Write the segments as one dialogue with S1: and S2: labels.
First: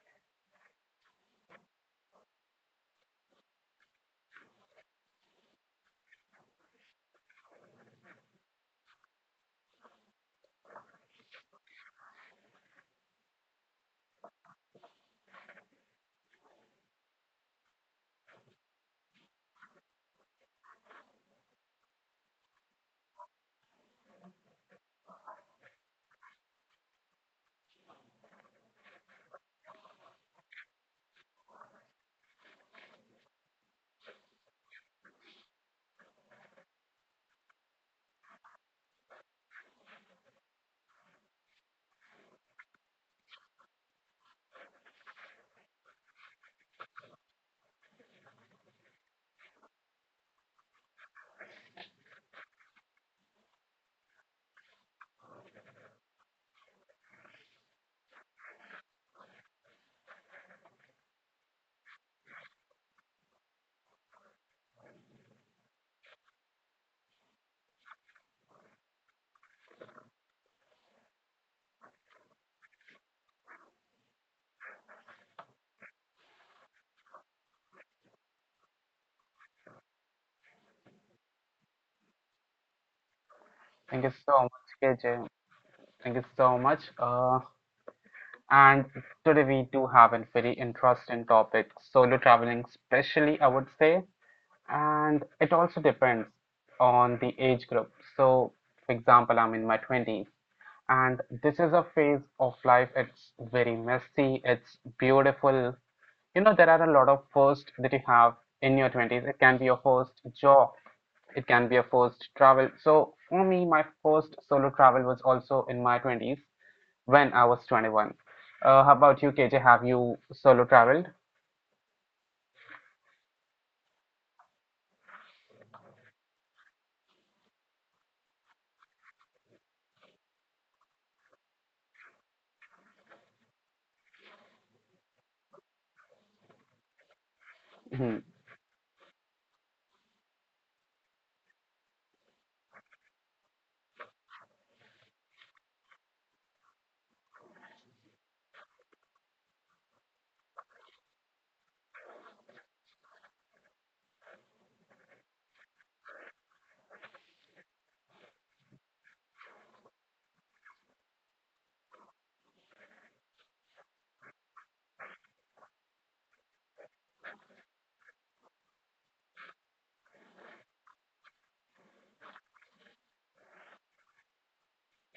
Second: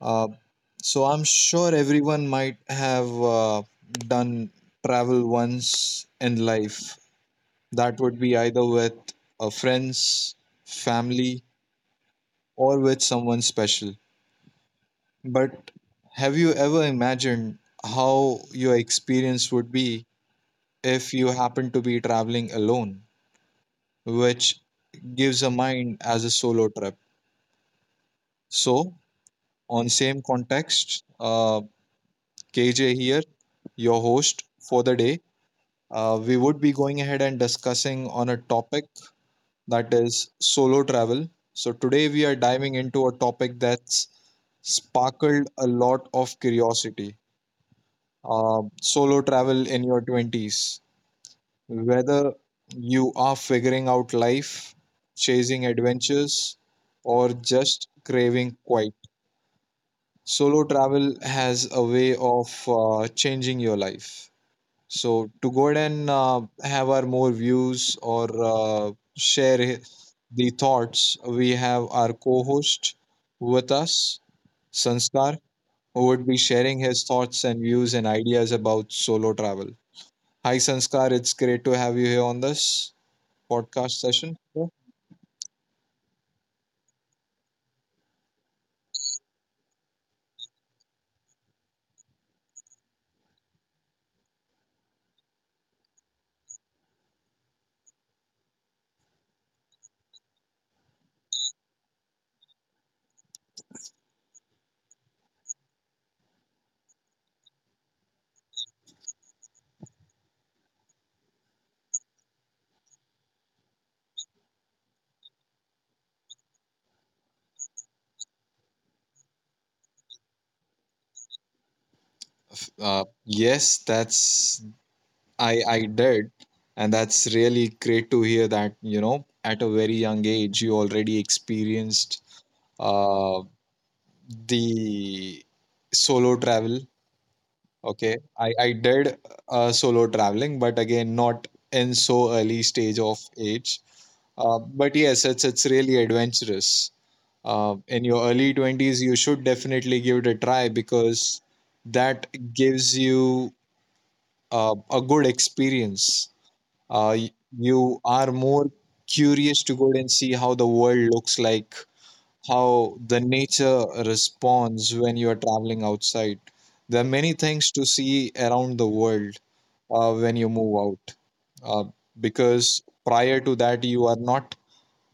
S1: Uh, so I'm sure everyone might have done travel once in life. That would be either with friends, family, or with someone special. But have you ever imagined how your experience would be if you happen to be traveling alone, which gives a mind as a solo trip? So, on same context, KJ here, your host for the day. We would be going ahead and discussing on a topic that is solo travel. So today we are diving into a topic that's sparkled a lot of curiosity. Solo travel in your 20s. Whether you are figuring out life, chasing adventures, or just craving quiet, solo travel has a way of changing your life. So to go ahead and have our more views or the thoughts, we have our co-host with us, Sanskar, who would be sharing his thoughts and views and ideas about solo travel. Hi, Sanskar. It's great to have you here on this podcast
S2: Thank you
S1: session.
S2: so much,
S1: Yeah.
S2: KJ. Thank you so much. And today we do have a very interesting topic, solo traveling, especially I would say, and it also depends on the age group. So, for example, I'm in my 20s, and this is a phase of life. It's very messy. It's beautiful. You know, there are a lot of firsts that you have in your 20s. It can be your first job, it can be a first travel. So for me, my first solo travel was also in my 20s when I was 21. How about you, KJ? Have you solo traveled?
S1: Yes, that's I did, and that's really great to hear that you know at a very young age you already experienced. Uh, the solo travel. Okay,
S2: Mhm.
S1: I did solo traveling, but again not in so early stage of age. But yes, it's really adventurous. In your early 20s, you should definitely give it a try because that gives you a good experience. Uh, y- you are more curious to go and see how the world looks like, how the nature responds when you are traveling outside. There are many things to see around the world when you move out uh, because prior to that, you are not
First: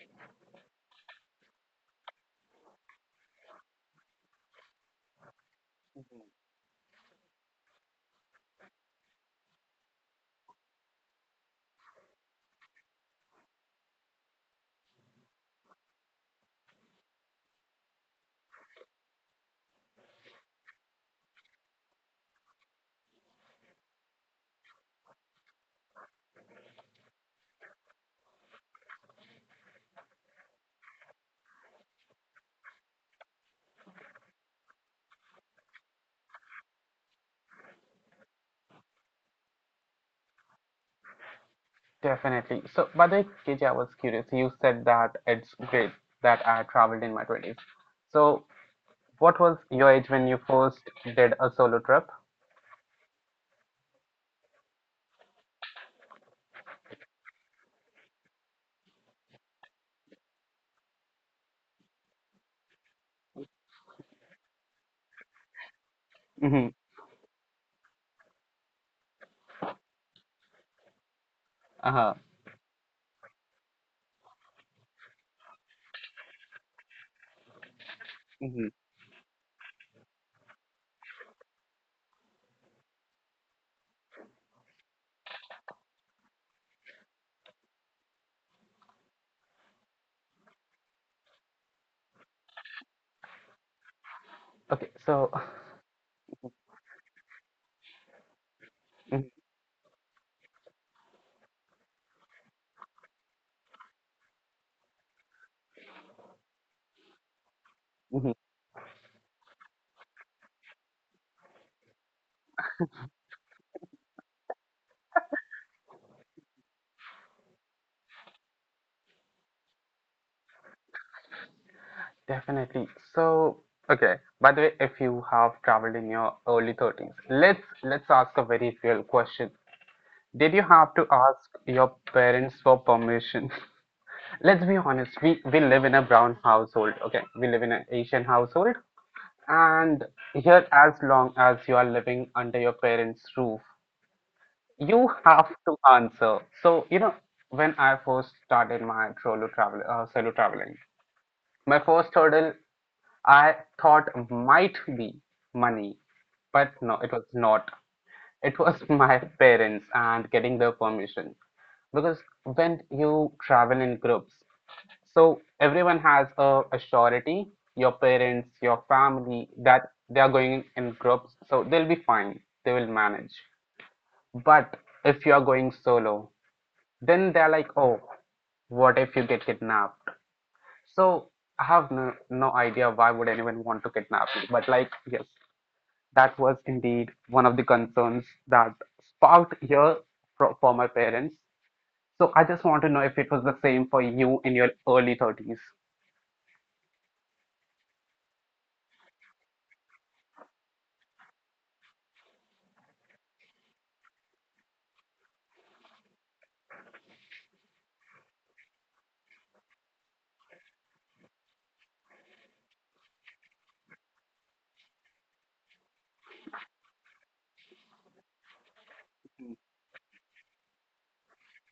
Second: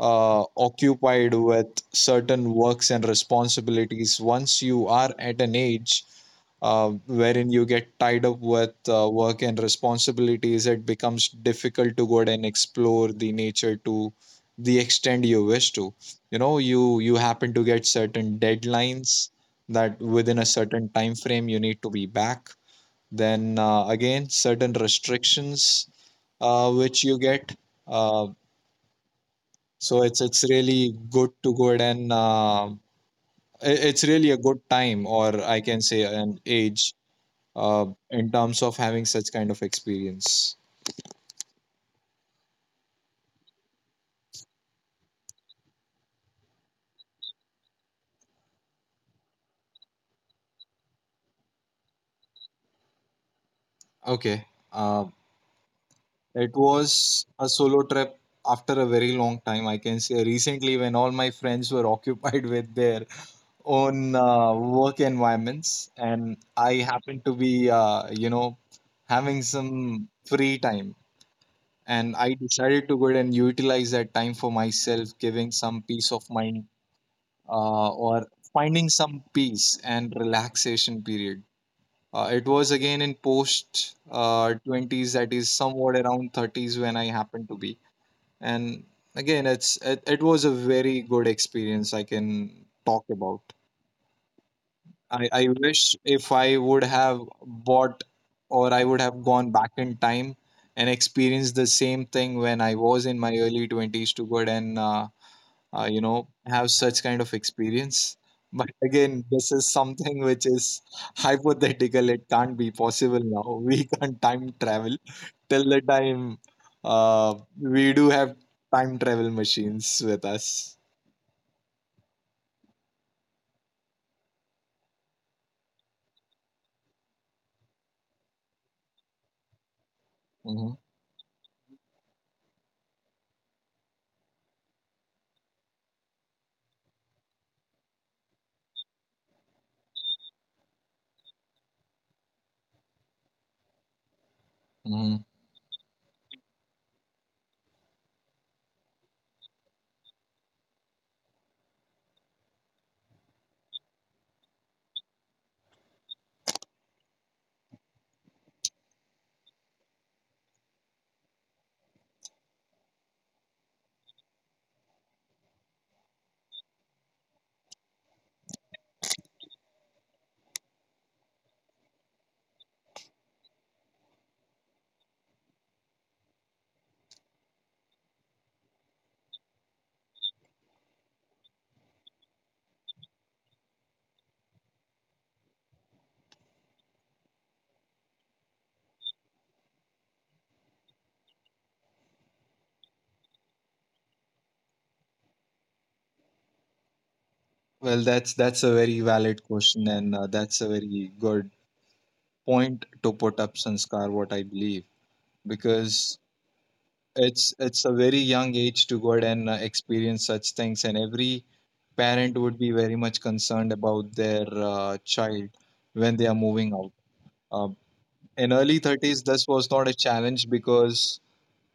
S1: occupied with certain works and responsibilities. Once you are at an age wherein you get tied up with work and responsibilities, it becomes difficult to go out and explore the nature to the extent you wish to. You know, you happen to get certain deadlines that within a certain time frame you need to be back. Then again, certain restrictions which you get. Uh, so it's really good to go ahead and it's really a good time, or I can say an age, in terms of having such kind of experience.
S2: Definitely. So, by the way, KJ, I was curious. You said that it's great that I traveled in my 20s. So, what was your age when you first did a solo trip?
S1: Okay. Uh, it was a solo trip after a very long time. I can say recently when all my friends were occupied with their own work environments, and
S2: Mm-hmm.
S1: I happened to be, you know, having some free time.
S2: Uh-huh.
S1: And I decided to go ahead and utilize that time for myself, giving some peace of mind, or
S2: Mm-hmm.
S1: finding some peace and relaxation period. It was again in post 20s, that is somewhat around 30s when I happened to be. And again, it was a very good experience I can talk about.
S2: Okay,
S1: I,
S2: so
S1: I wish if I would have bought or I would have gone back in time and experienced the same thing when I was in my early 20s to good and you know have such kind of experience,
S2: mhm.
S1: but again this is something which is hypothetical, it can't be possible now. We can't time travel till the time uh, we do have time travel machines with us.
S2: Definitely. So, okay. By the way, if you have traveled in your early 30s, let's ask a very real question. Did you
S1: Mhm,
S2: have to ask your parents for permission? Let's be honest. We live in a brown household. Okay, we live in an Asian household, and here, as long as you are living under your parents' roof, you
S1: mhm.
S2: have to answer. So, you know, when I first started my solo traveling, my first hurdle I thought might be money, but no, it was not. It was my parents and getting their permission. Because when you travel in groups, so everyone has a surety, your parents, your family, that they are going in groups, so they'll be fine. They will manage. But if you are going solo, then they're like, oh, what if you get kidnapped? So I have no, no idea why would anyone want to kidnap me, but like, yes, that was indeed one of the concerns that sparked here for my parents. So I just want to know if it was the same for you in your early 30s.
S1: Well that's a very valid question, and that's a very good point to put up, Sanskar, what I believe, because it's a very young age to go ahead and experience such things, and every parent would be very much concerned about their child when they are moving out. Uh, in early 30s, this was not a challenge because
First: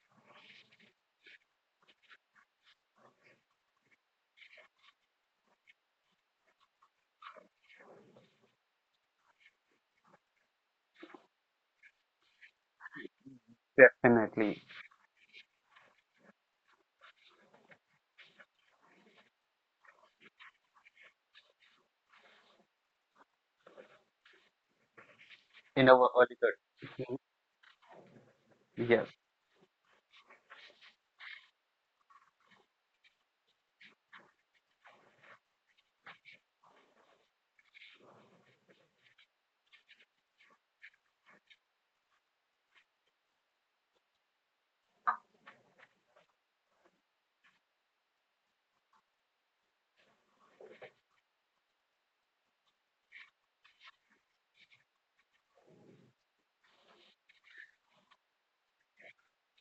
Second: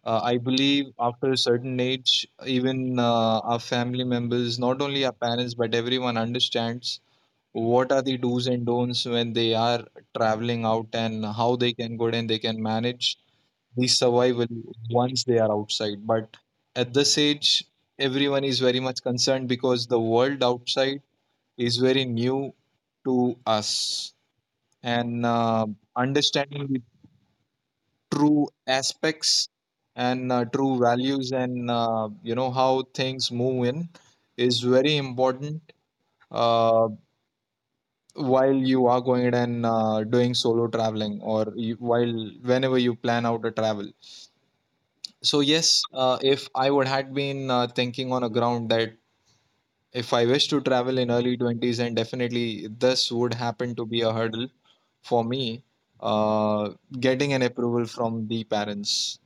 S1: I believe after a certain age, even our family members, not only our parents but everyone understands what are the do's and don'ts when they are traveling out and how they can go and they can manage
S2: Yeah.
S1: the
S2: Definitely.
S1: survival once they are outside. But at this age, everyone is very much concerned because the world outside is very new to us, and
S2: In our early
S1: understanding the
S2: 30s.
S1: true
S2: Yes.
S1: aspects and true values and, you know, how things move in, is very important uh, while you are going and doing solo traveling, or you, while whenever you plan out a travel. So yes, if I would had been thinking on a ground that, if I wish to travel in early 20s, and definitely this would happen to be a hurdle for me, uh, getting an approval from the parents.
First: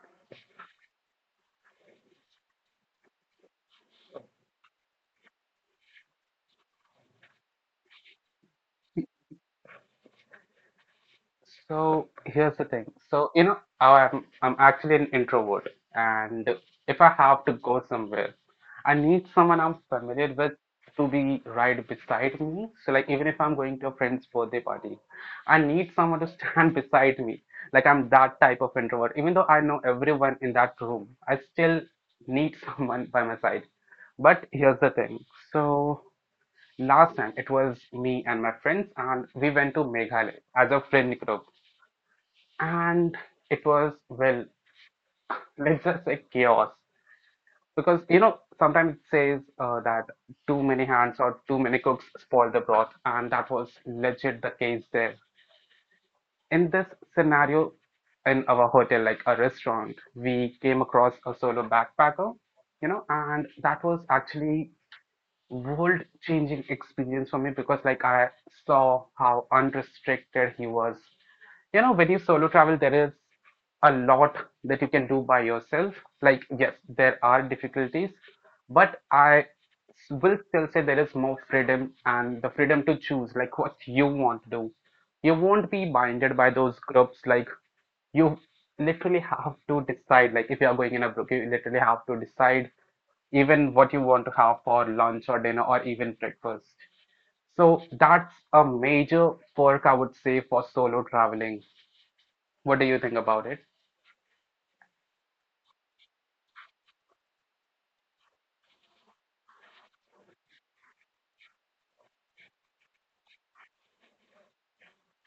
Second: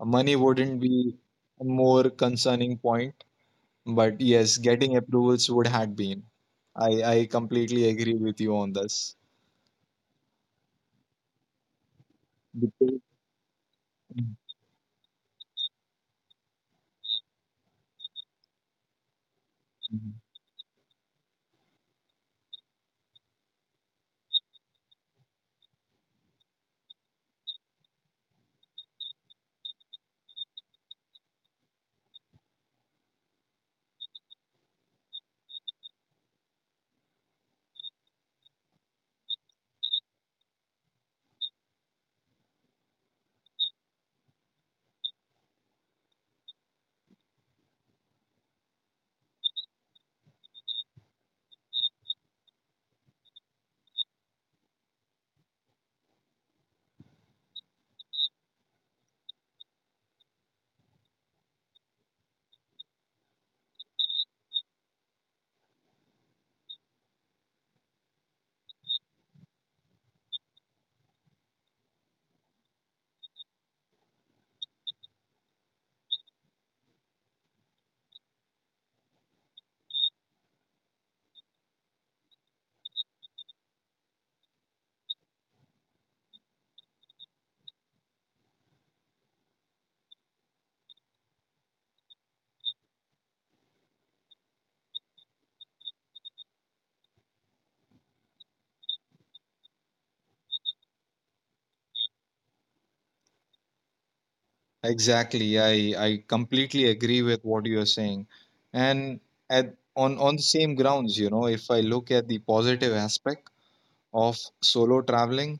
S1: Money wouldn't be a more concerning point, but yes, getting approvals would had been. I completely agree with you on this.
S2: So here's the thing.
S1: Because-
S2: So you know, I'm actually an introvert, and if I have to go somewhere, I need someone I'm
S1: Mhm.
S2: familiar with to be right beside me. So like even if I'm going to a friend's birthday party, I need someone to stand beside me. Like I'm that type of introvert. Even though I know everyone in that room, I still need someone by my side. But here's the thing. So last time it was me and my friends, and we went to Meghalaya as a friend group, and it was, well, let's just say chaos, because you know sometimes it says that too many hands or too many cooks spoil the broth, and that was legit the case there in this scenario. In our hotel, like a restaurant, we came across a solo backpacker, you know, and that was actually world changing experience for me because like I saw how unrestricted he was. You know, when you solo travel, there is a lot that you can do by yourself. Like, yes, there are difficulties, but I will still say there is more freedom and the freedom to choose like what you want to do. You won't be binded by those groups. Like, you literally have to decide. Like, if you are going in a group, you literally have to decide even what you want to have for lunch or dinner or even breakfast. So that's a major perk, I would say, for solo traveling. What do you think about it?
S1: Exactly. I completely agree with what you are saying. And at on the same grounds, you know, if I look at the positive aspect of solo traveling.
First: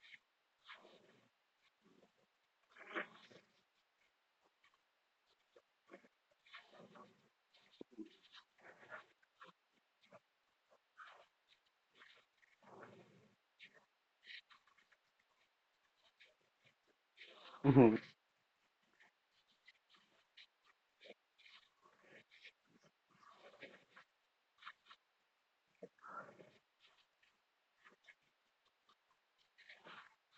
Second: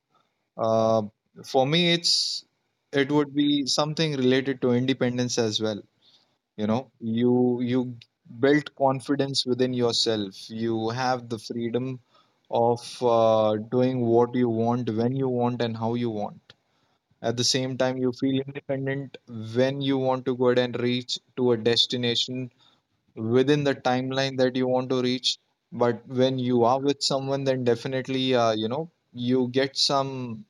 S1: Uh, for me, it's it would be something related to independence as well. You know, you built confidence within yourself. You have the freedom of doing what you want, when you want, and how you want. At the same time, you feel independent when you want to go ahead and reach to a destination within the timeline that you want to reach. But when you are with someone, then definitely, you know, you get some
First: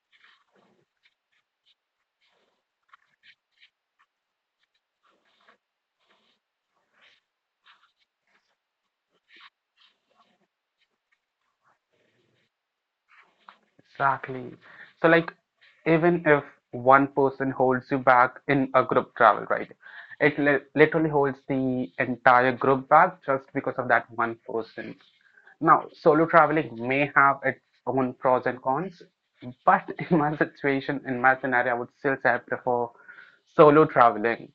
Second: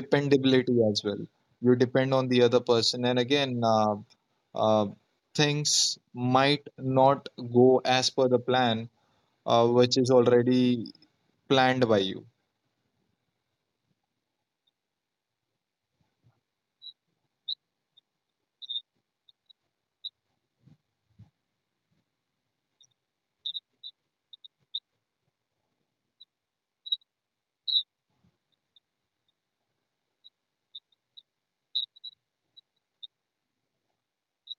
S1: dependability as well. You depend on the other person, and again, uh, things might not go as per the plan which is already planned by you.
S2: Exactly. So, like, even if one person holds you back in a group travel, right? It li literally holds the entire group back just because of that one person. Now, solo traveling may have its own pros and cons, but in my situation, in my scenario, I would still say I prefer solo traveling.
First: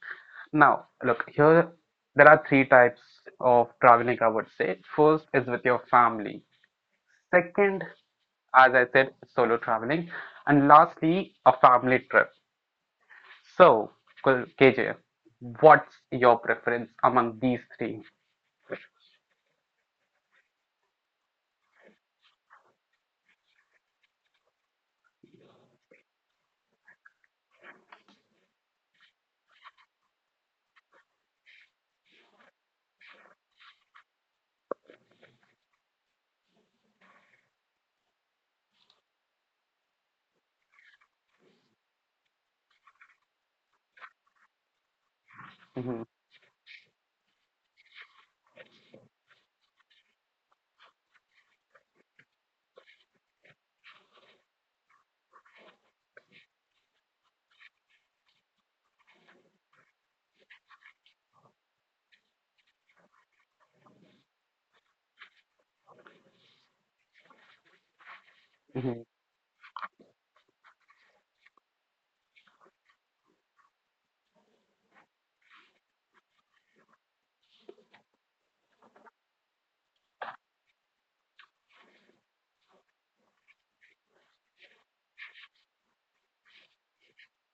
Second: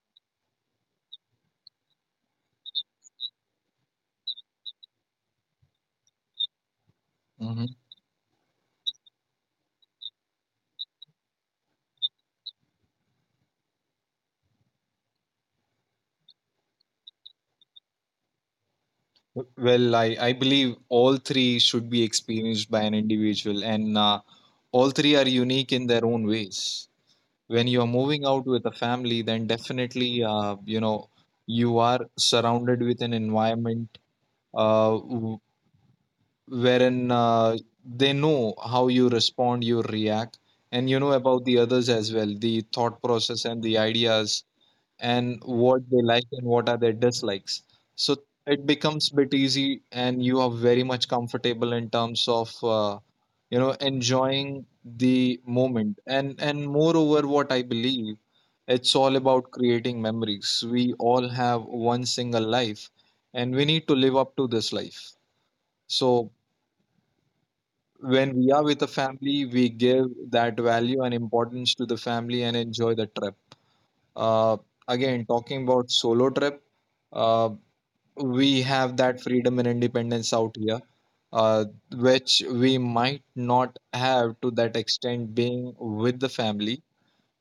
S2: Now, look, here there are three types of traveling, I would say. First is with your family.
S1: Hmm.
S2: Second, as I said, solo traveling. And lastly, a family trip. So, KJ, what's your preference among these 3?
S1: Well, I believe all three should be experienced by an individual, and all three are unique in their own ways. When you are moving out with a family, then definitely, you know, you are surrounded with an environment, uh, w- wherein they know how you respond, you react, and you know about the others as well, the thought process and the ideas and what they
S2: Mm-hmm.
S1: like and what are their dislikes. So it becomes bit easy and you are very much comfortable in terms of, you know, enjoying the moment. And moreover what I believe, it's all about creating memories. We all have one single life, and we need to live up to this life. So when we are with a
S2: Mm-hmm.
S1: family, we give that value and importance to the family and enjoy the trip. Uh, again, talking about solo trip, uh, we have that freedom and independence out here, uh, which we might not have to that extent being with the family,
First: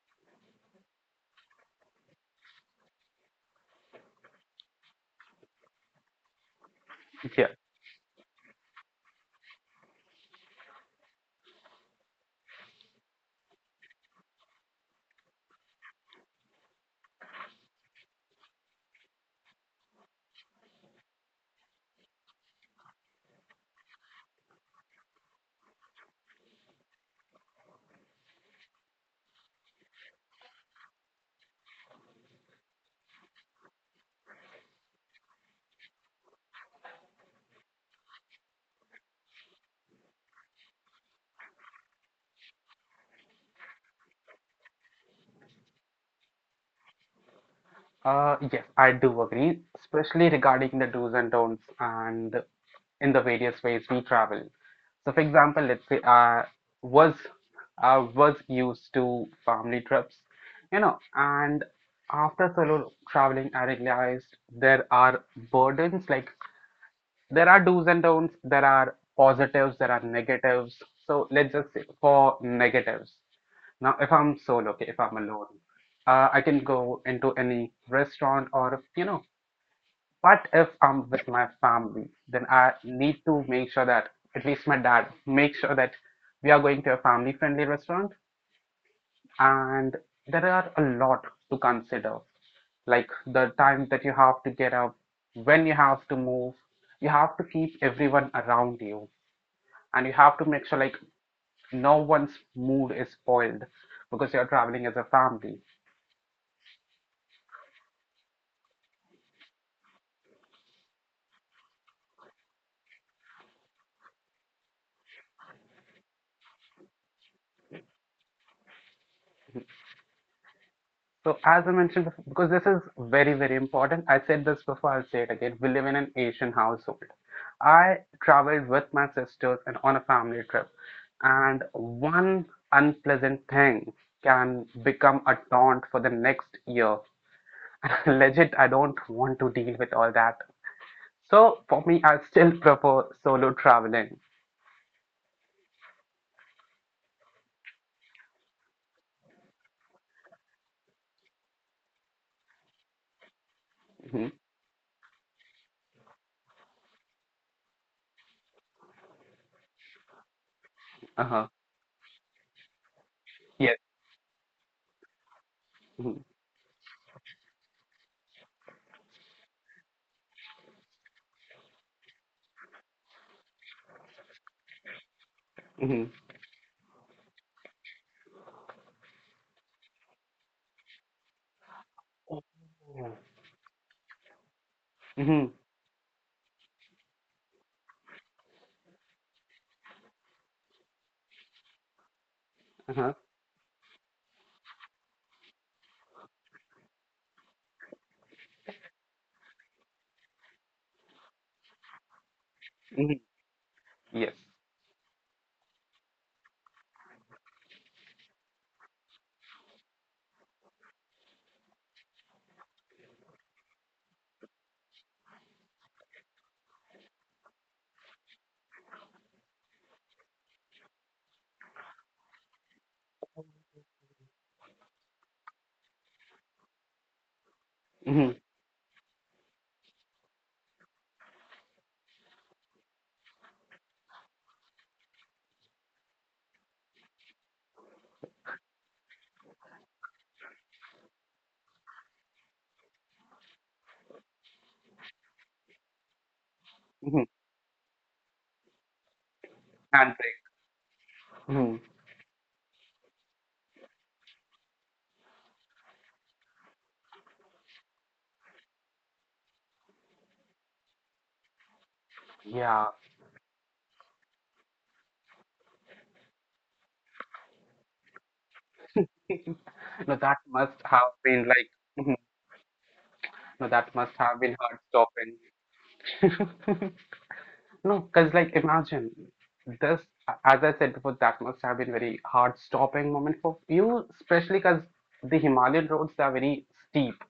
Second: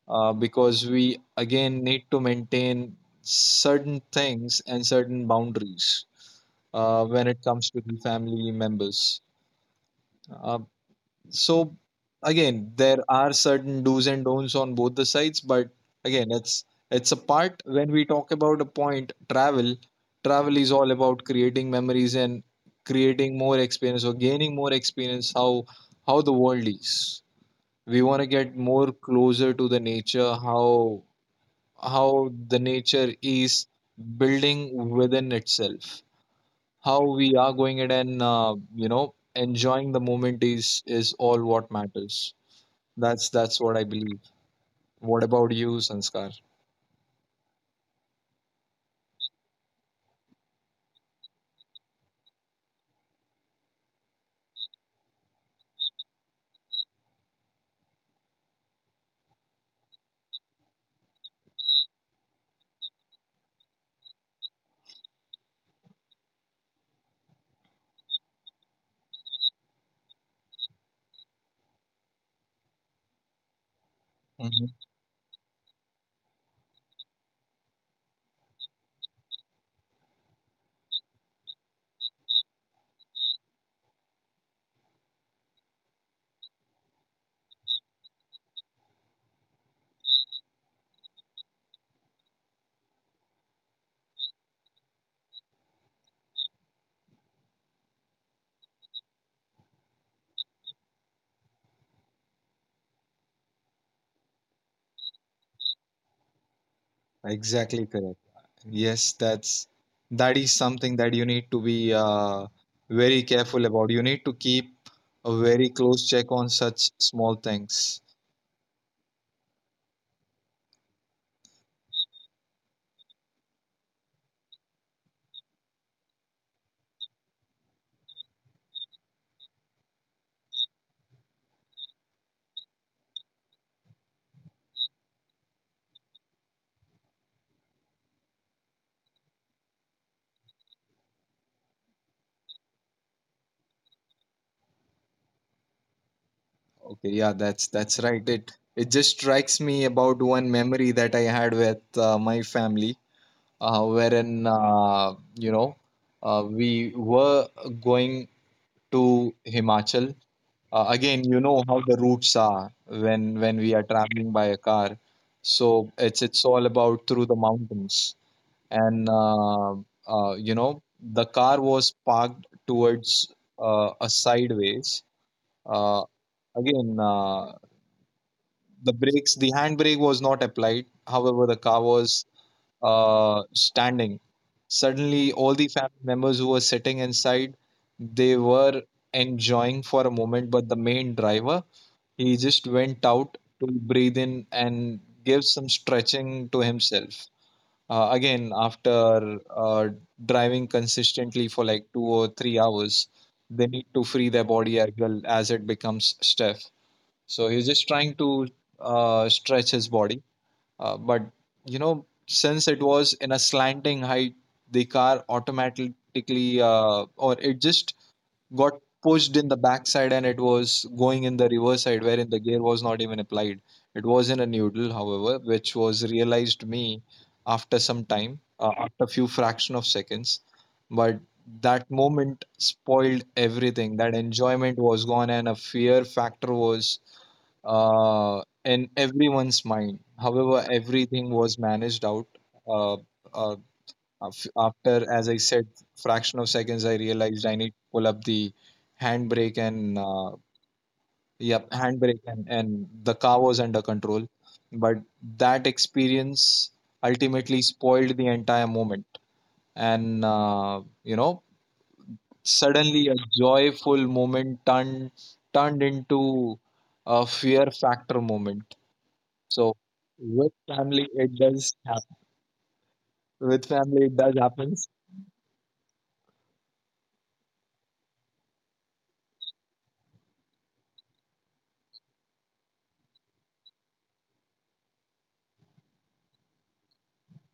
S1: because we again need to maintain certain things and certain boundaries when it
S2: Yeah.
S1: comes to the family members. Uh, so again, there are certain do's and don'ts on both the sides, but again, it's a part when we talk about a point travel. Travel is all about creating memories and creating more experience or gaining more experience, how the world is. We want to get more closer to the nature, how the nature is building within itself, how we are going it and, you know, enjoying the moment is all what matters. That's what I believe. What about you, Sanskar?
S2: Yes, I do agree, especially regarding the do's and don'ts and in the various ways we travel. So, for example, let's say was I was used to family trips, you know, and after solo traveling, I realized there are burdens, like there are do's and don'ts, there are positives, there are negatives. So let's just say for negatives. Now, if I'm
S1: Mhm.
S2: solo, okay, if I'm alone, I can go into any restaurant, or you know, what if I'm with my family? Then I need to make sure that at least my dad make sure that we are going to a family friendly restaurant, and there are a lot to consider, like the time that you have to get up, when you have to move. You have to keep everyone around you, and you have to make sure like no one's mood is spoiled because you're traveling as a family.
S1: Exactly correct. Yes, that's that is something that you need to be very careful about. You need to keep a very close check on such small things.
S2: So as I mentioned before, because this is very, very important, I said this before, I'll say it again. We live in an Asian household. I traveled with my sisters and on a family trip, and one unpleasant thing can become a taunt for the next year. Legit, I don't want to deal with all that. So for me, I still prefer solo traveling.
S1: Okay, yeah, that's right. It just strikes me about one memory that I had with my family,
S2: Hmm.
S1: wherein you know we were going to Himachal, again you
S2: Uh-huh.
S1: know how the routes are when we
S2: Yes.
S1: are traveling by a car. So it's
S2: Mm-hmm.
S1: it's all about through the mountains, and you know, the car was parked towards a sideways, uh,
S2: Mm-hmm.
S1: again the brakes the handbrake was not applied, however the car was uh, standing. Suddenly
S2: Mm-hmm.
S1: all the family members who were sitting inside, they were enjoying for a moment, but the main driver, he just went
S2: Uh-huh.
S1: out to breathe in and give some stretching to himself. Again, after driving consistently for like 2 or 3 hours,
S2: Mm-hmm.
S1: they need to free their
S2: Yes.
S1: body as well as it becomes stiff. So he's just trying to stretch his body. But, you know, since it was in a slanting height, the car automatically, or it just got pushed in the backside and it was going in the reverse side wherein the gear was not even applied. It was in a noodle, however, which was realized me after some time,
S2: Mm-hmm.
S1: after a few fraction of seconds. But that moment spoiled everything. That enjoyment was gone and a fear factor was in everyone's mind. However, everything was managed out. Uh, uh, After, as I said, fraction of seconds, I
S2: Mm-hmm.
S1: realized I need to pull up the handbrake, and
S2: Handbrake.
S1: yep,
S2: Mm-hmm.
S1: handbrake, and the car was under control. But that experience ultimately spoiled the entire moment. And uh, you know, suddenly
S2: Yeah,
S1: a joyful moment turned into a fear factor moment. So
S2: no,
S1: with
S2: that must
S1: family, it
S2: have been
S1: does happen.
S2: like,
S1: With
S2: no,
S1: family, it
S2: that
S1: does
S2: must have been
S1: happens.
S2: heart stopping. No, because like imagine this, as I said before, that must have been very heart stopping moment for you, especially because the Himalayan roads they are very steep,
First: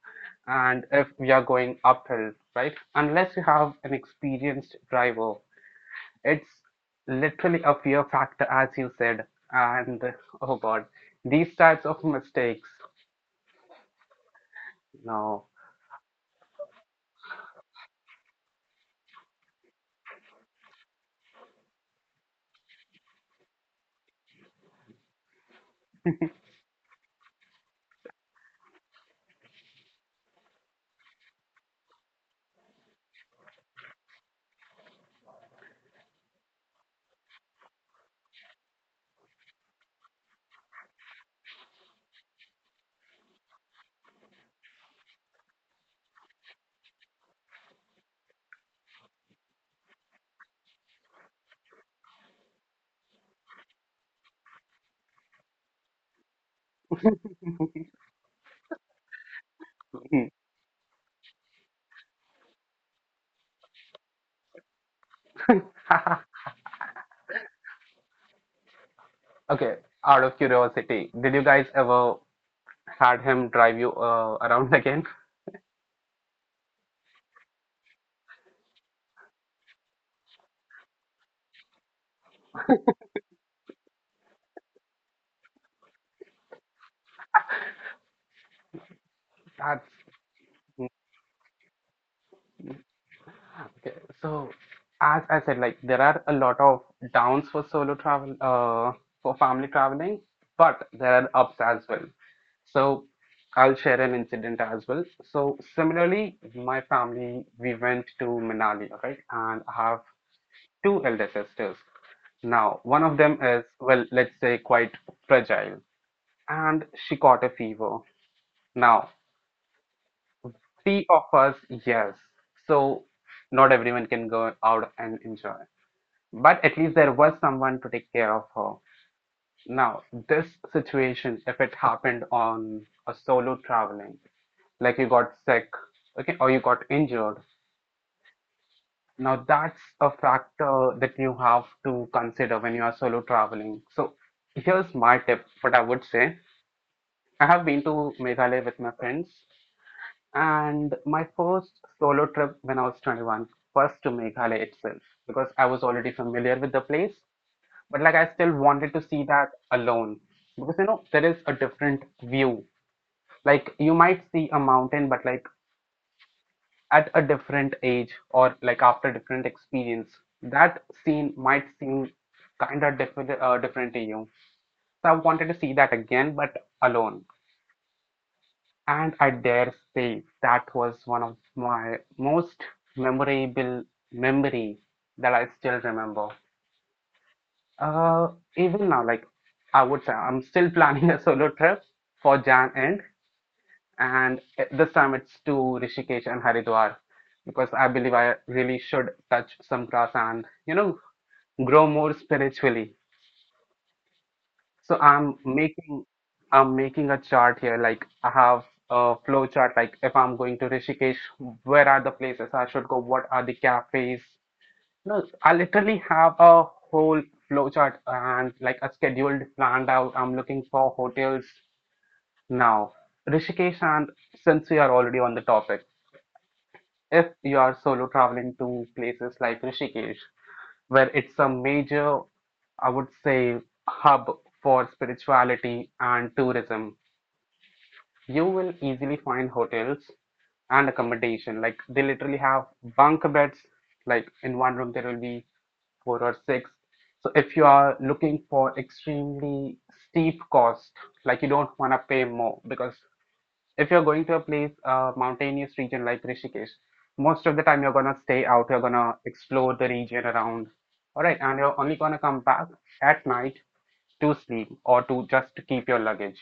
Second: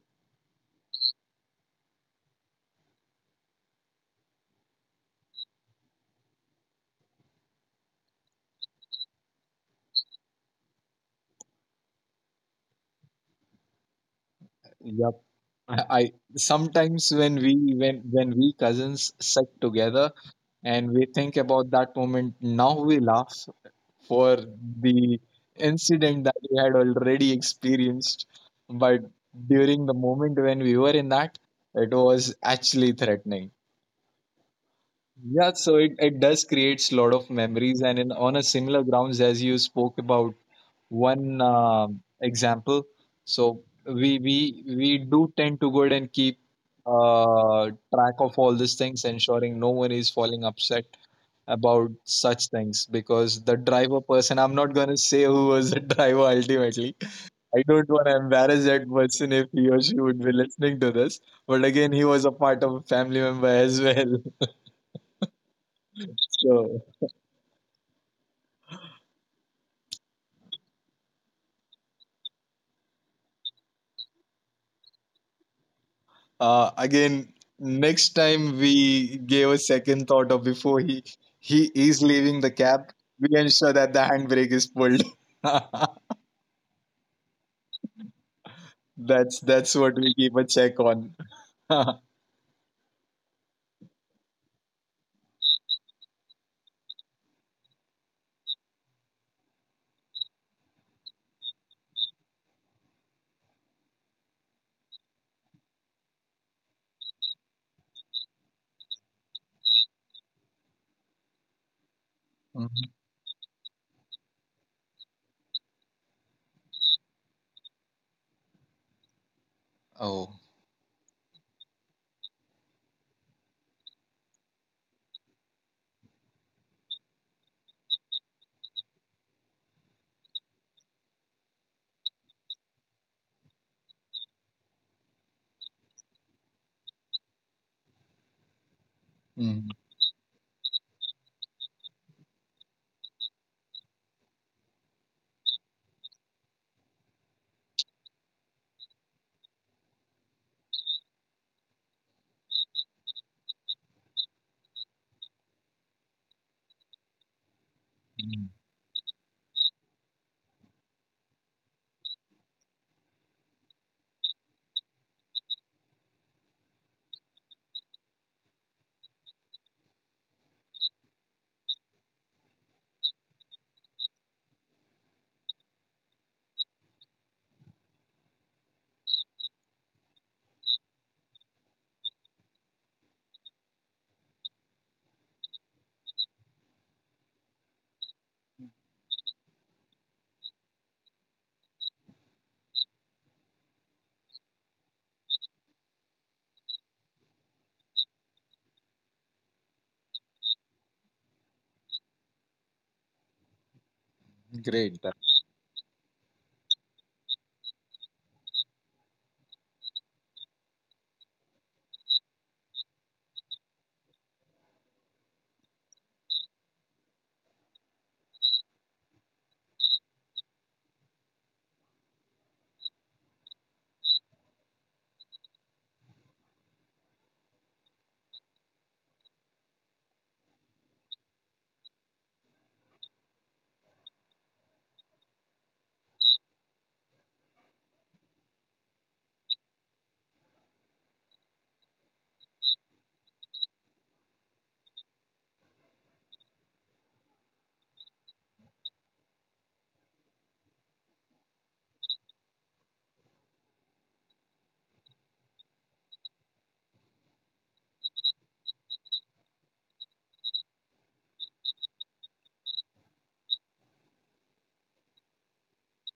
S2: and if we are going uphill, right? Unless you have an experienced driver, it's literally a fear factor, as you said. And oh God, these types of mistakes, no.
S1: I I- sometimes when we when we cousins sit together and we think about that moment, now we laugh for the incident that we had already experienced. But during the moment when we were in that, it was actually threatening. Yeah, so it does creates a lot of memories, and in on a similar grounds as you spoke about one example. So we do tend to go ahead and keep track of all these things, ensuring no one is falling upset about such things because the driver person, I'm not gonna say who was the driver ultimately. I don't want to embarrass that person if he or she would be listening to this. But again, he was a part of a family member as well. So
S2: Okay, out of curiosity, did you guys ever had him drive you around again?
S1: Again, next time we gave a second thought of before he is leaving the cab, we ensure that the handbrake is pulled. That's
S2: That's
S1: what we keep a check on.
S2: okay. So, as I said, like there are a lot of downs for solo travel, for family traveling, but there are ups as well. So, I'll share an incident as well. So, similarly, my family, we went to Manali, right? And I have two elder sisters. Now, one
S1: Mhm.
S2: of them is, well, let's say quite fragile, and she caught a fever. Now,
S1: Oh,
S2: three of us, yes. So not everyone can go out and enjoy. But at least there was someone to take care of her. Now, this situation, if it happened on a solo traveling, like you got sick, okay, or you got injured, now
S1: mhm.
S2: that's a factor that you have to consider when you are solo traveling. So here's my tip, what I would say. I have been to Meghalaya with my friends, and my first solo trip when I was 21 was to Meghalaya itself because I was already familiar with the place, but like I still
S1: Mhm.
S2: wanted to see that alone because you know there is a different view. Like you might see a mountain, but like at a different age or like after different experience, that scene might seem kind of different to you. So I wanted to see that again, but alone. And I dare say that was one of my most memorable memories that I still remember. Uh, even now, like I would say, I'm still planning a solo trip for Jan end, and this time it's to Rishikesh and Haridwar because I believe I really should touch some grass and you know grow more spiritually. So
S1: Great. That
S2: I'm making a chart here. Like I have a flow chart. Like if I'm going to Rishikesh, where are the places I should go? What are the cafes? No, I literally have a whole flow chart and like a scheduled planned out. I'm looking for hotels now. Rishikesh, and since we are already on the topic, if you are solo traveling to places like Rishikesh where it's a major, I would say, hub for spirituality and tourism. You will easily find hotels and accommodation. Like they literally have bunk beds. Like in one room there will be four or six. So if you are looking for extremely steep cost, like you don't want to pay more, because if you're going to a place, a mountainous region like Rishikesh, most of the time you're gonna stay out, you're gonna explore the region around, all right, and you're only gonna come back at night to sleep or to just to keep your luggage.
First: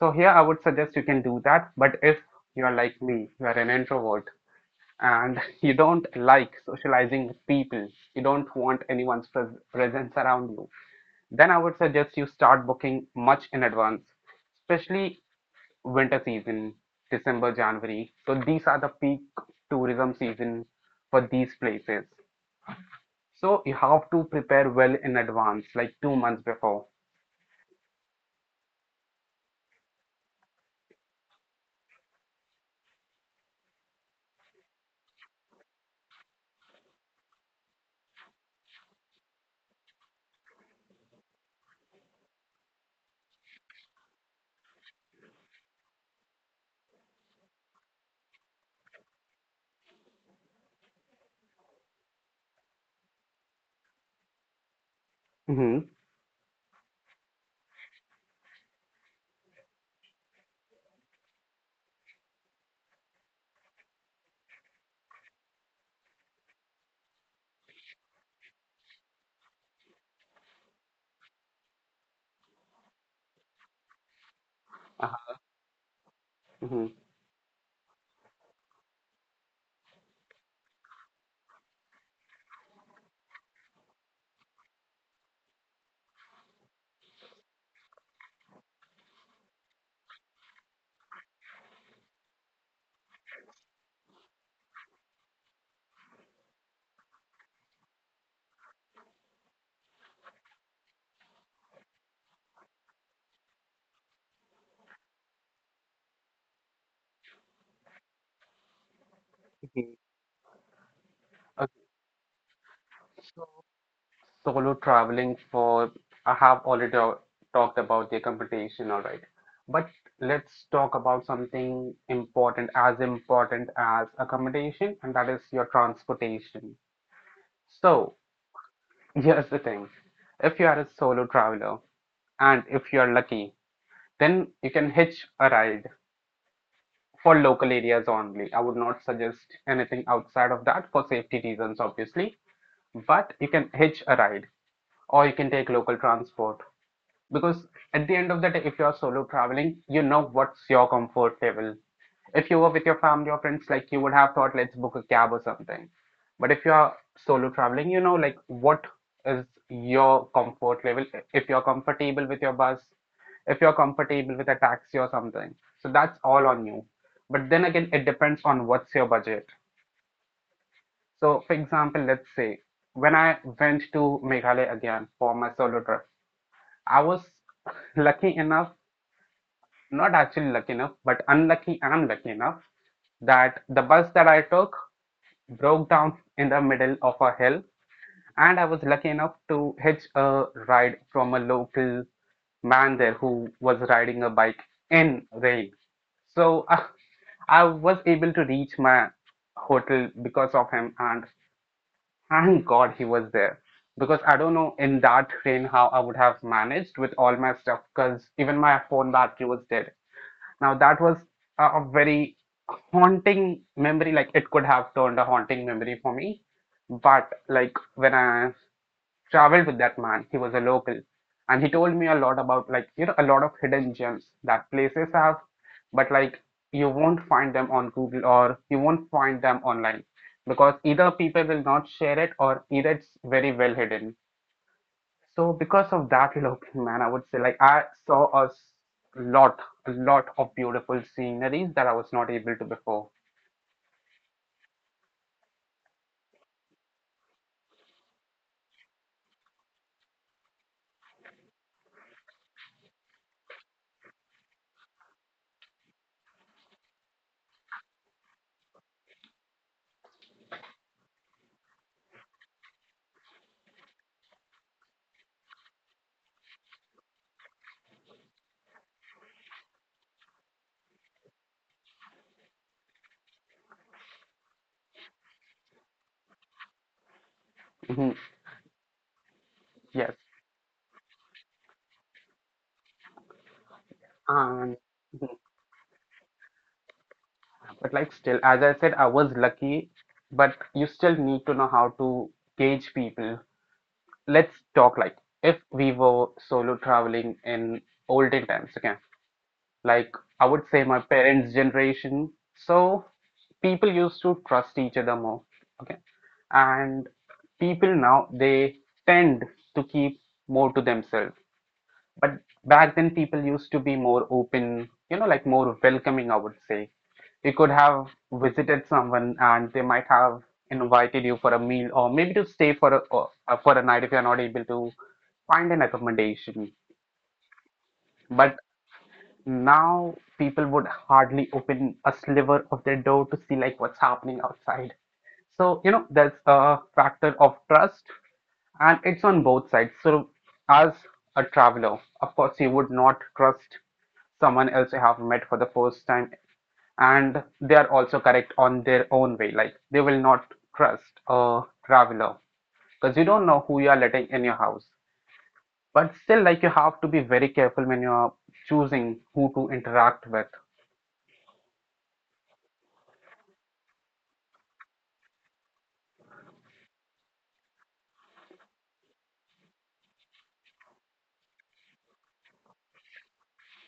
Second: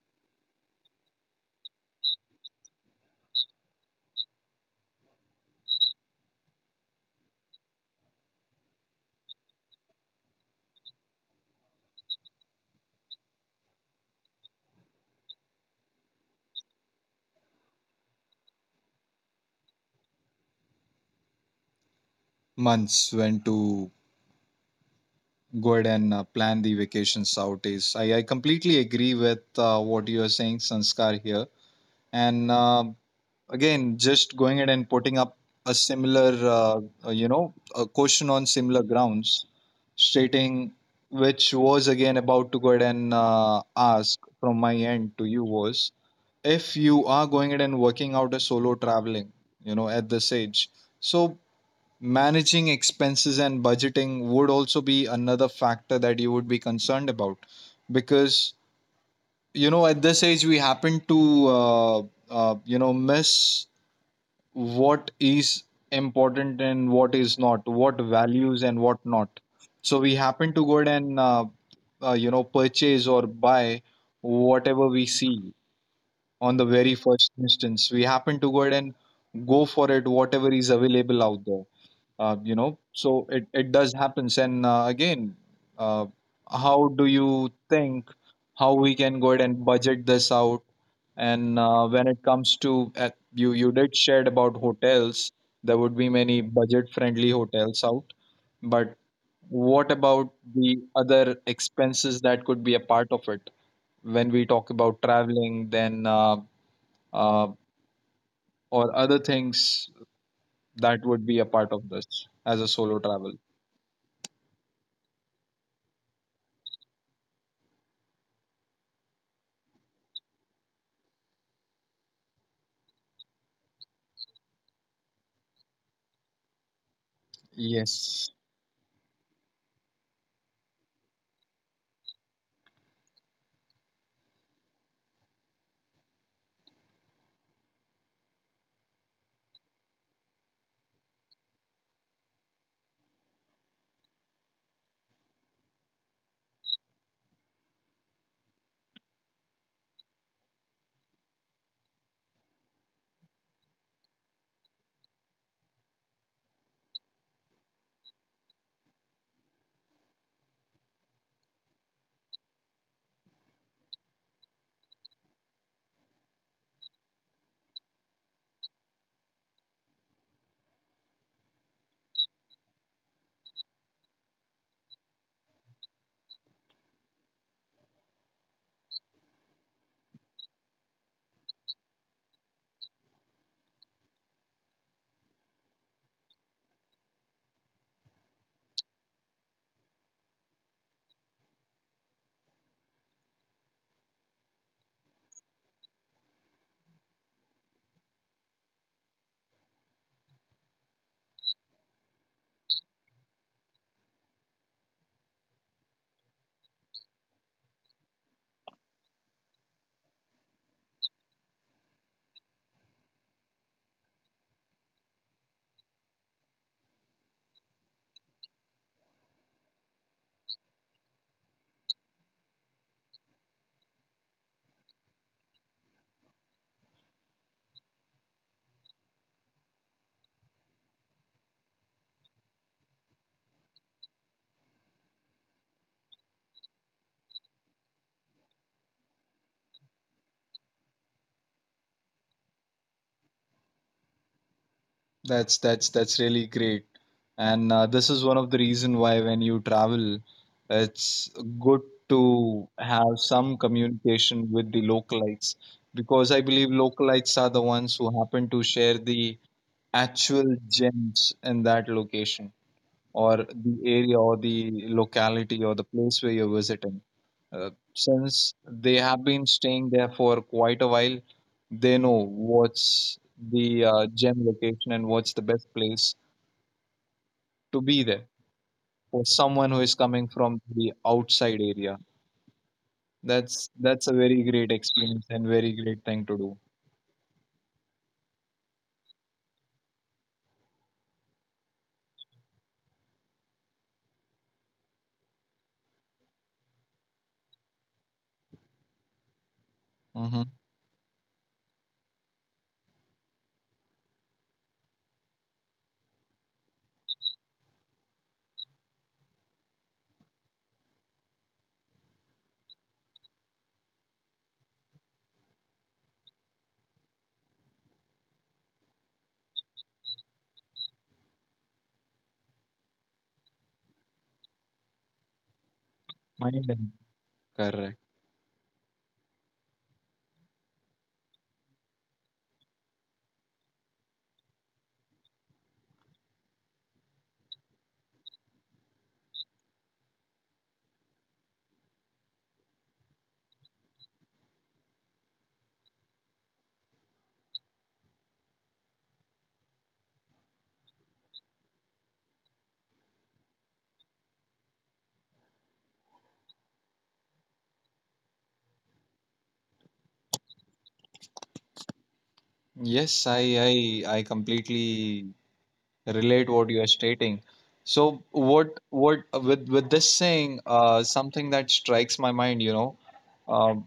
S2: So here I would suggest you can do that, but if you're like me, you're an introvert and you don't like socializing with people, you don't want anyone's presence around you, then I would suggest you start booking much in advance, especially winter season, December, January. So these are the peak tourism season for these places.
S1: months when to
S2: So you have to prepare well in
S1: go
S2: advance,
S1: ahead
S2: like
S1: and
S2: two months
S1: plan the
S2: before.
S1: vacations out is. I completely agree with what you are saying, Sanskar here. And again just going ahead and putting up a similar a question on similar grounds stating which was again about to go ahead and ask from my end to you was if you are going ahead and working out a solo traveling, you know, at this age, so managing expenses and budgeting would also be another factor
S2: Mm-hmm.
S1: that you would be concerned about because you know at this age we happen to uh, miss what is important and what is not, what values and what not, so we happen to go ahead and purchase or buy whatever we
S2: Uh,
S1: see on the
S2: mhm.
S1: very first instance we happen to go ahead and go for it whatever is available out there. So it does happens, and again uh, how do you think how we can go ahead and budget this out? And when it comes to you you did shared about hotels, there would be many budget friendly hotels out, but what about the other expenses that could be a part of it when we talk about traveling, then uh, or other things
S2: Okay.
S1: that would be a part of this as a solo travel.
S2: Solo traveling for, I have already al- Talked about the accommodation, all right. But let's talk about something important as accommodation, and that is your transportation. So,
S1: Yes.
S2: here's the thing. If you are a solo traveler and if you are lucky, then you can hitch a ride for local areas only. I would not suggest anything outside of that for safety reasons, obviously, but you can hitch a ride or you can take local transport, because at the end of the day, if you're solo traveling, you know what's your comfort level. If you were with your family or friends, like, you would have thought let's book a cab or something, but if you are solo traveling, you know, like, what is your comfort level. If you're comfortable with your bus, if you're comfortable with a taxi or something, so that's all on you. But then again, it depends on what's your budget. So for example, let's say, when I went to Meghalaya again for my solo trip, I was lucky enough, not actually lucky enough, but unlucky and lucky enough, that the bus that I took broke down in the middle of a hill, and I was lucky enough to hitch a ride from a local man there who was riding a bike in rain. So I was able to reach my hotel because of him, and thank God he was there. Because I don't know in that rain how I would have managed with all my stuff, because even my phone battery was dead. Now that was a very haunting memory. Like, it could have turned a haunting memory for me. But like, when I traveled with that man, he was a local, and he told me a lot about, like, you know, a lot of hidden gems that places have, but like, you won't find them on Google or you won't find them online, because either people will not share it or either it's very well hidden. So because of that eloping, man, I would say, like, I saw lot, a lot of beautiful sceneries that I was not able to before.
S1: That's that's really great, and this is one of the reason why when you travel, it's good to have some communication with the localites because I believe localites are the ones who happen to share the actual gems in that location or the area or the locality or the place where you're visiting. Since they have been staying there for quite a while, they know what's the gem location and what's the best place to be there
S2: Mhm.
S1: for someone who is coming
S2: Yes,
S1: from the outside area. That's a very great
S2: and
S1: experience and
S2: mhm.
S1: very great thing to do.
S2: But like, still, as I said, I was lucky, but you still need to know how to gauge people. Let's talk, like, if we were solo traveling in olden times, okay? Like,
S1: Mm-hmm.
S2: I would say my parents' generation. So people used to trust each other more. Okay. And people now, they tend to keep more to themselves. But back then people used to be more open, you know, like more welcoming, I would say. You could have visited someone and they might have invited you for a meal or maybe to stay for a or, for a night if you're not able to find an
S1: Mind
S2: accommodation.
S1: and correct.
S2: But now people would hardly open a sliver of their door to see, like, what's happening outside. So, you know, there's a factor of trust and it's on both sides. So as a traveler, of course you would not trust someone else you have met for the first time, and they are also correct on their own way. Like, they will not trust a traveler because you don't know who you are letting in your house. But still, like, you have to be very careful when you are choosing who to interact with.
S1: Yes, I completely relate what you are stating. So what with this saying, something that strikes my mind, you know, um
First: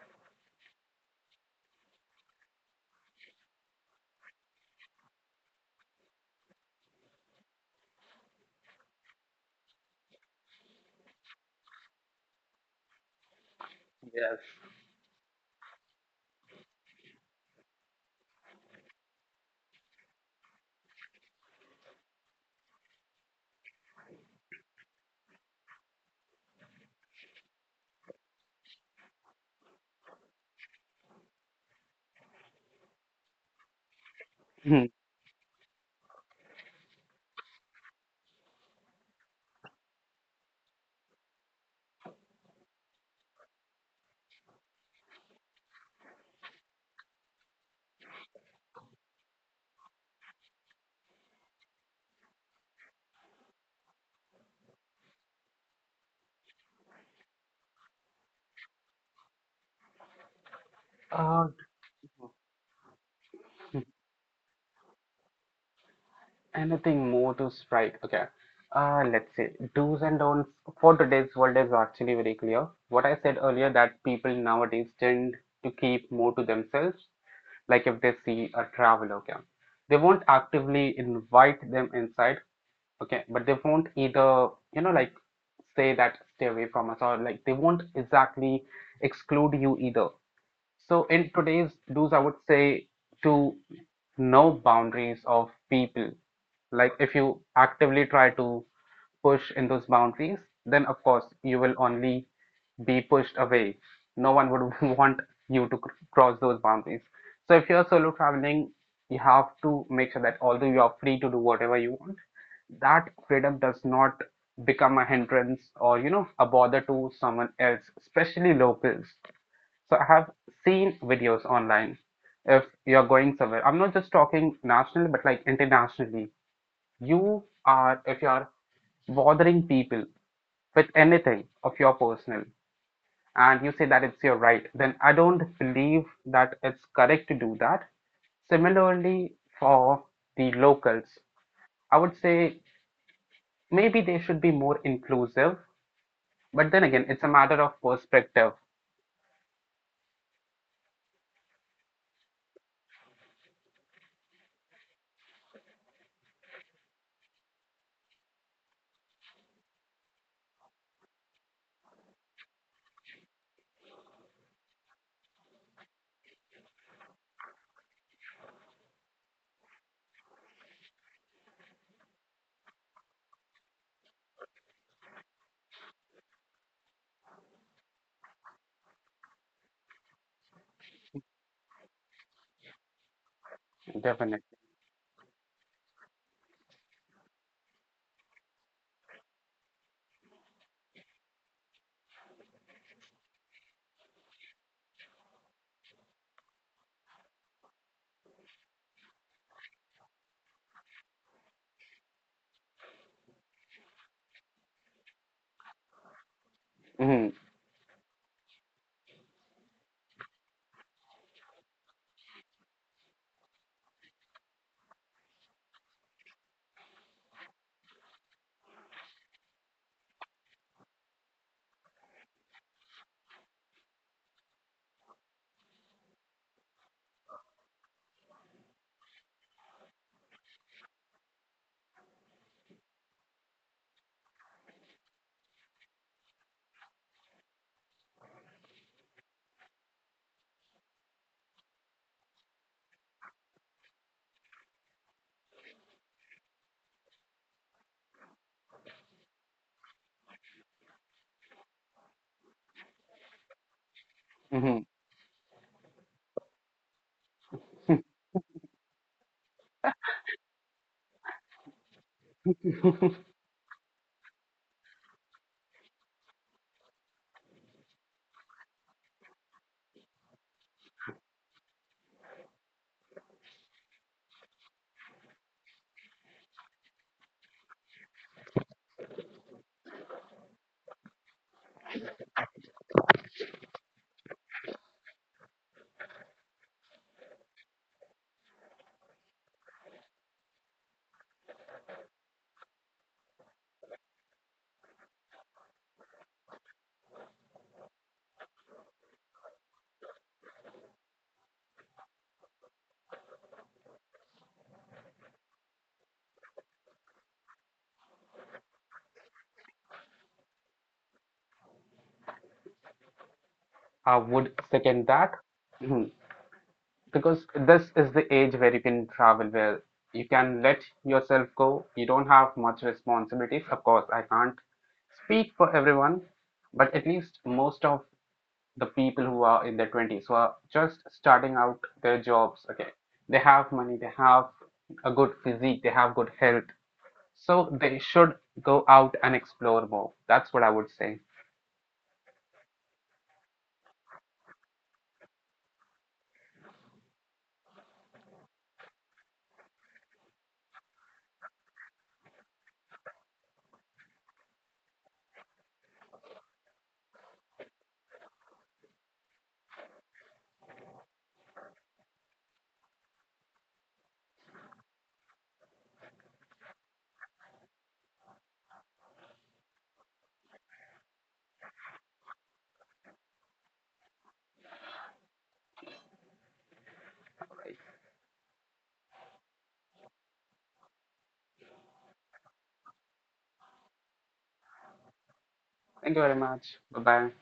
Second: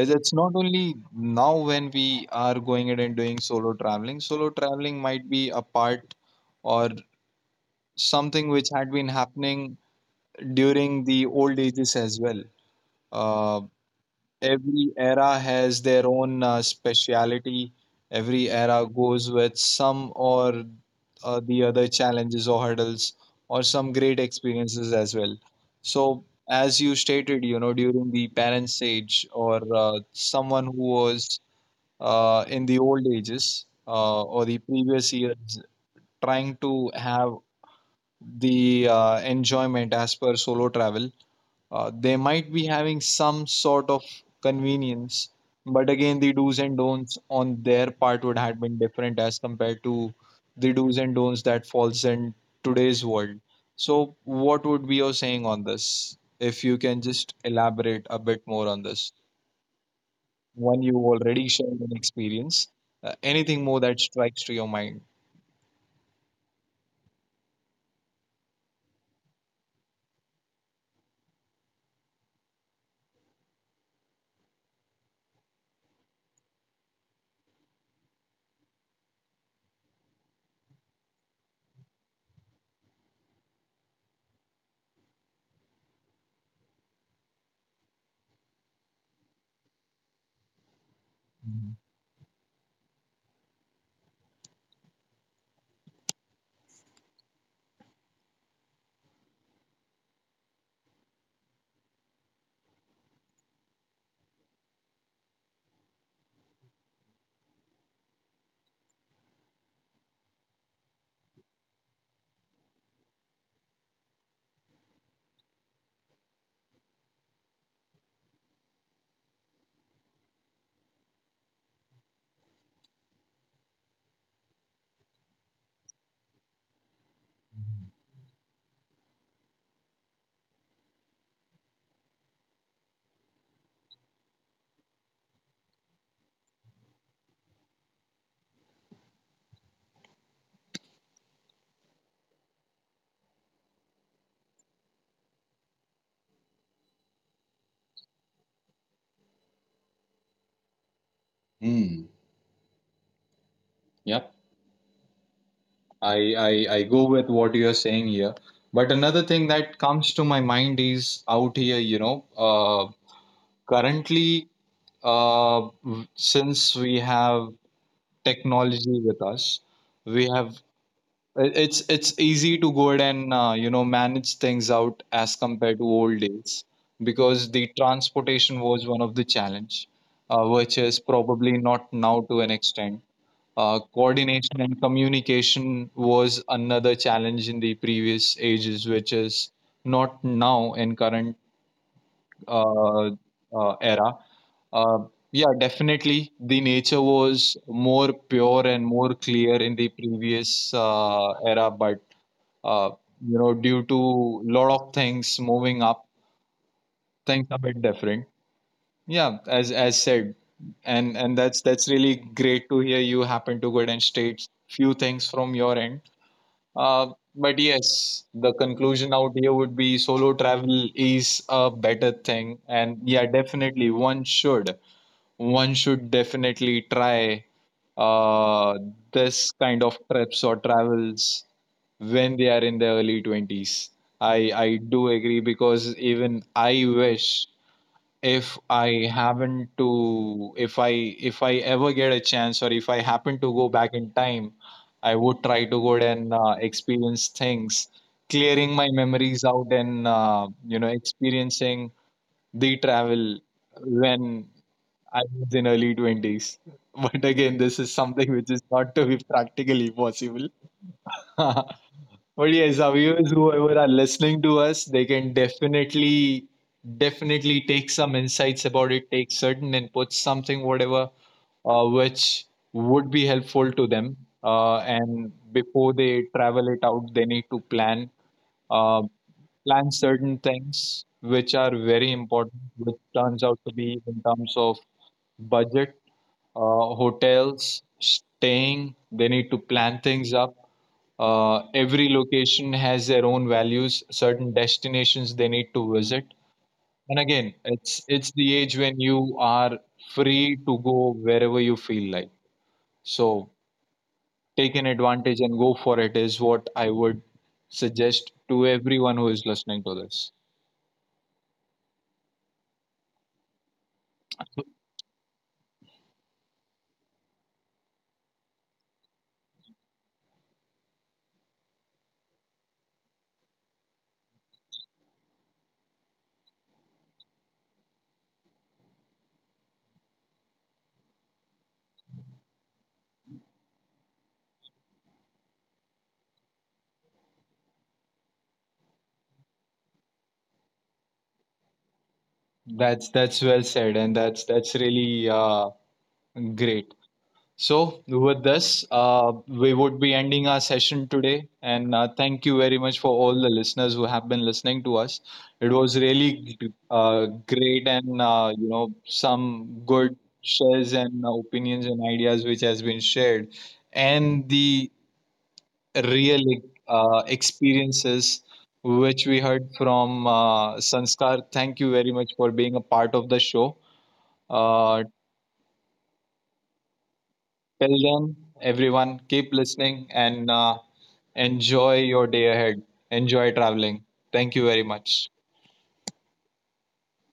S1: as it's not only now when we are going ahead and doing solo traveling. Solo traveling might be a part or something which had been happening during the old ages as well. Uh,
S2: Yes.
S1: every era has their own speciality. Every era goes with some or the other challenges or hurdles or some great experiences as well. So, as you stated, you know, during the parents' age or someone who was in the old ages or the
S2: Hmm.
S1: previous years trying to have the enjoyment as per solo travel, they might be having some sort of convenience, but again the do's and don'ts on their part would have been different as compared to the do's and don'ts that falls in today's world. So what would be your saying on this if you can just elaborate a bit more on this one? You
S2: Uh,
S1: already shared an experience. Anything more that strikes to your mind?
S2: Anything more to strike? Okay. Let's say do's and don'ts for today's world is actually very clear. What I said earlier, that people nowadays tend to keep more to themselves, like if they see a traveler, okay. They won't actively invite them inside, okay, but they won't either, you know, like say that stay away from us, or like they won't exactly exclude you either. So in today's
S1: Mhm.
S2: do's, I would say to know boundaries of people. Like, if you actively try to push in those boundaries, then of course you will only be pushed away. No one would want you to cross those boundaries. So if you're solo traveling, you have to make sure that although you are free to do whatever you want, that freedom does not become a hindrance or, you know, a bother to someone else, especially locals. So I have seen videos online. If you're going somewhere, I'm not just talking nationally, but like internationally. You are, if you are bothering people with anything of your personal and you say that it's your right, then I don't believe that it's correct to do that. Similarly, for the locals, I would say maybe they should be more inclusive, but then again, it's a matter of perspective.
S1: Mm, yep. I go with what you're saying here. But another thing that comes to my mind is out here, you know, currently, since we have technology with us, we have it's easy to go ahead and manage things out as compared to old days because the transportation was one of the challenge, which is probably not now to an extent.
S2: Definitely.
S1: Coordination and communication was another challenge in the previous ages, which is not now in current uh, era. Uh, yeah, definitely the nature was more pure and more clear in the previous era, but uh, due to lot of things moving up,
S2: Hmm.
S1: things a bit different. Yeah, as said, and that's really great to hear. You happen to go ahead and state few things from your end. But yes, the conclusion out here would be solo travel is a better thing. And yeah, definitely one should. One should definitely try uh, this kind of trips or travels when they are in their early 20s. I do agree because even I wish if I haven't to if I ever get a chance or if I happen to go back in time, I would try to go and experience things, clearing my memories out and experiencing the travel when
S2: Hmm.
S1: I was in early 20s. But again, this is something which is not to be practically possible. But yes, our viewers, whoever are listening to us, they can definitely take some insights about it, take certain inputs, something, whatever, which would be helpful to them. And before they travel it out, they need to plan, uh, plan certain things which are very important, which turns out to be in terms of budget, hotels, staying. They need to plan things up. Every location has their own values, certain destinations they need to visit. And again, it's the age when you are free to go wherever you feel like. So take an advantage and go for it is what I would suggest to everyone who is listening to this.
S2: I would second that because this is the age where you can travel, where you can let yourself go. You don't have much responsibilities. Of course, I can't speak for everyone, but at least most of the people who are in their 20s, who are just starting out their jobs, okay, they have money, they have a good physique, they have good health. So they should go out and explore more. That's what I would say.
S1: That's well said, and that's really great. So, with this, we would be ending our session today. And thank you very much for all the listeners who have been listening to us. It was really great and, you know, some good shares and opinions and ideas which has been shared, and the real experiences which we heard from Sanskar. Thank you very much for being a part of the show. Uh, Till then, everyone, keep listening and enjoy your day ahead. Enjoy traveling. Thank you very much.
S2: Thank you very much. Bye bye.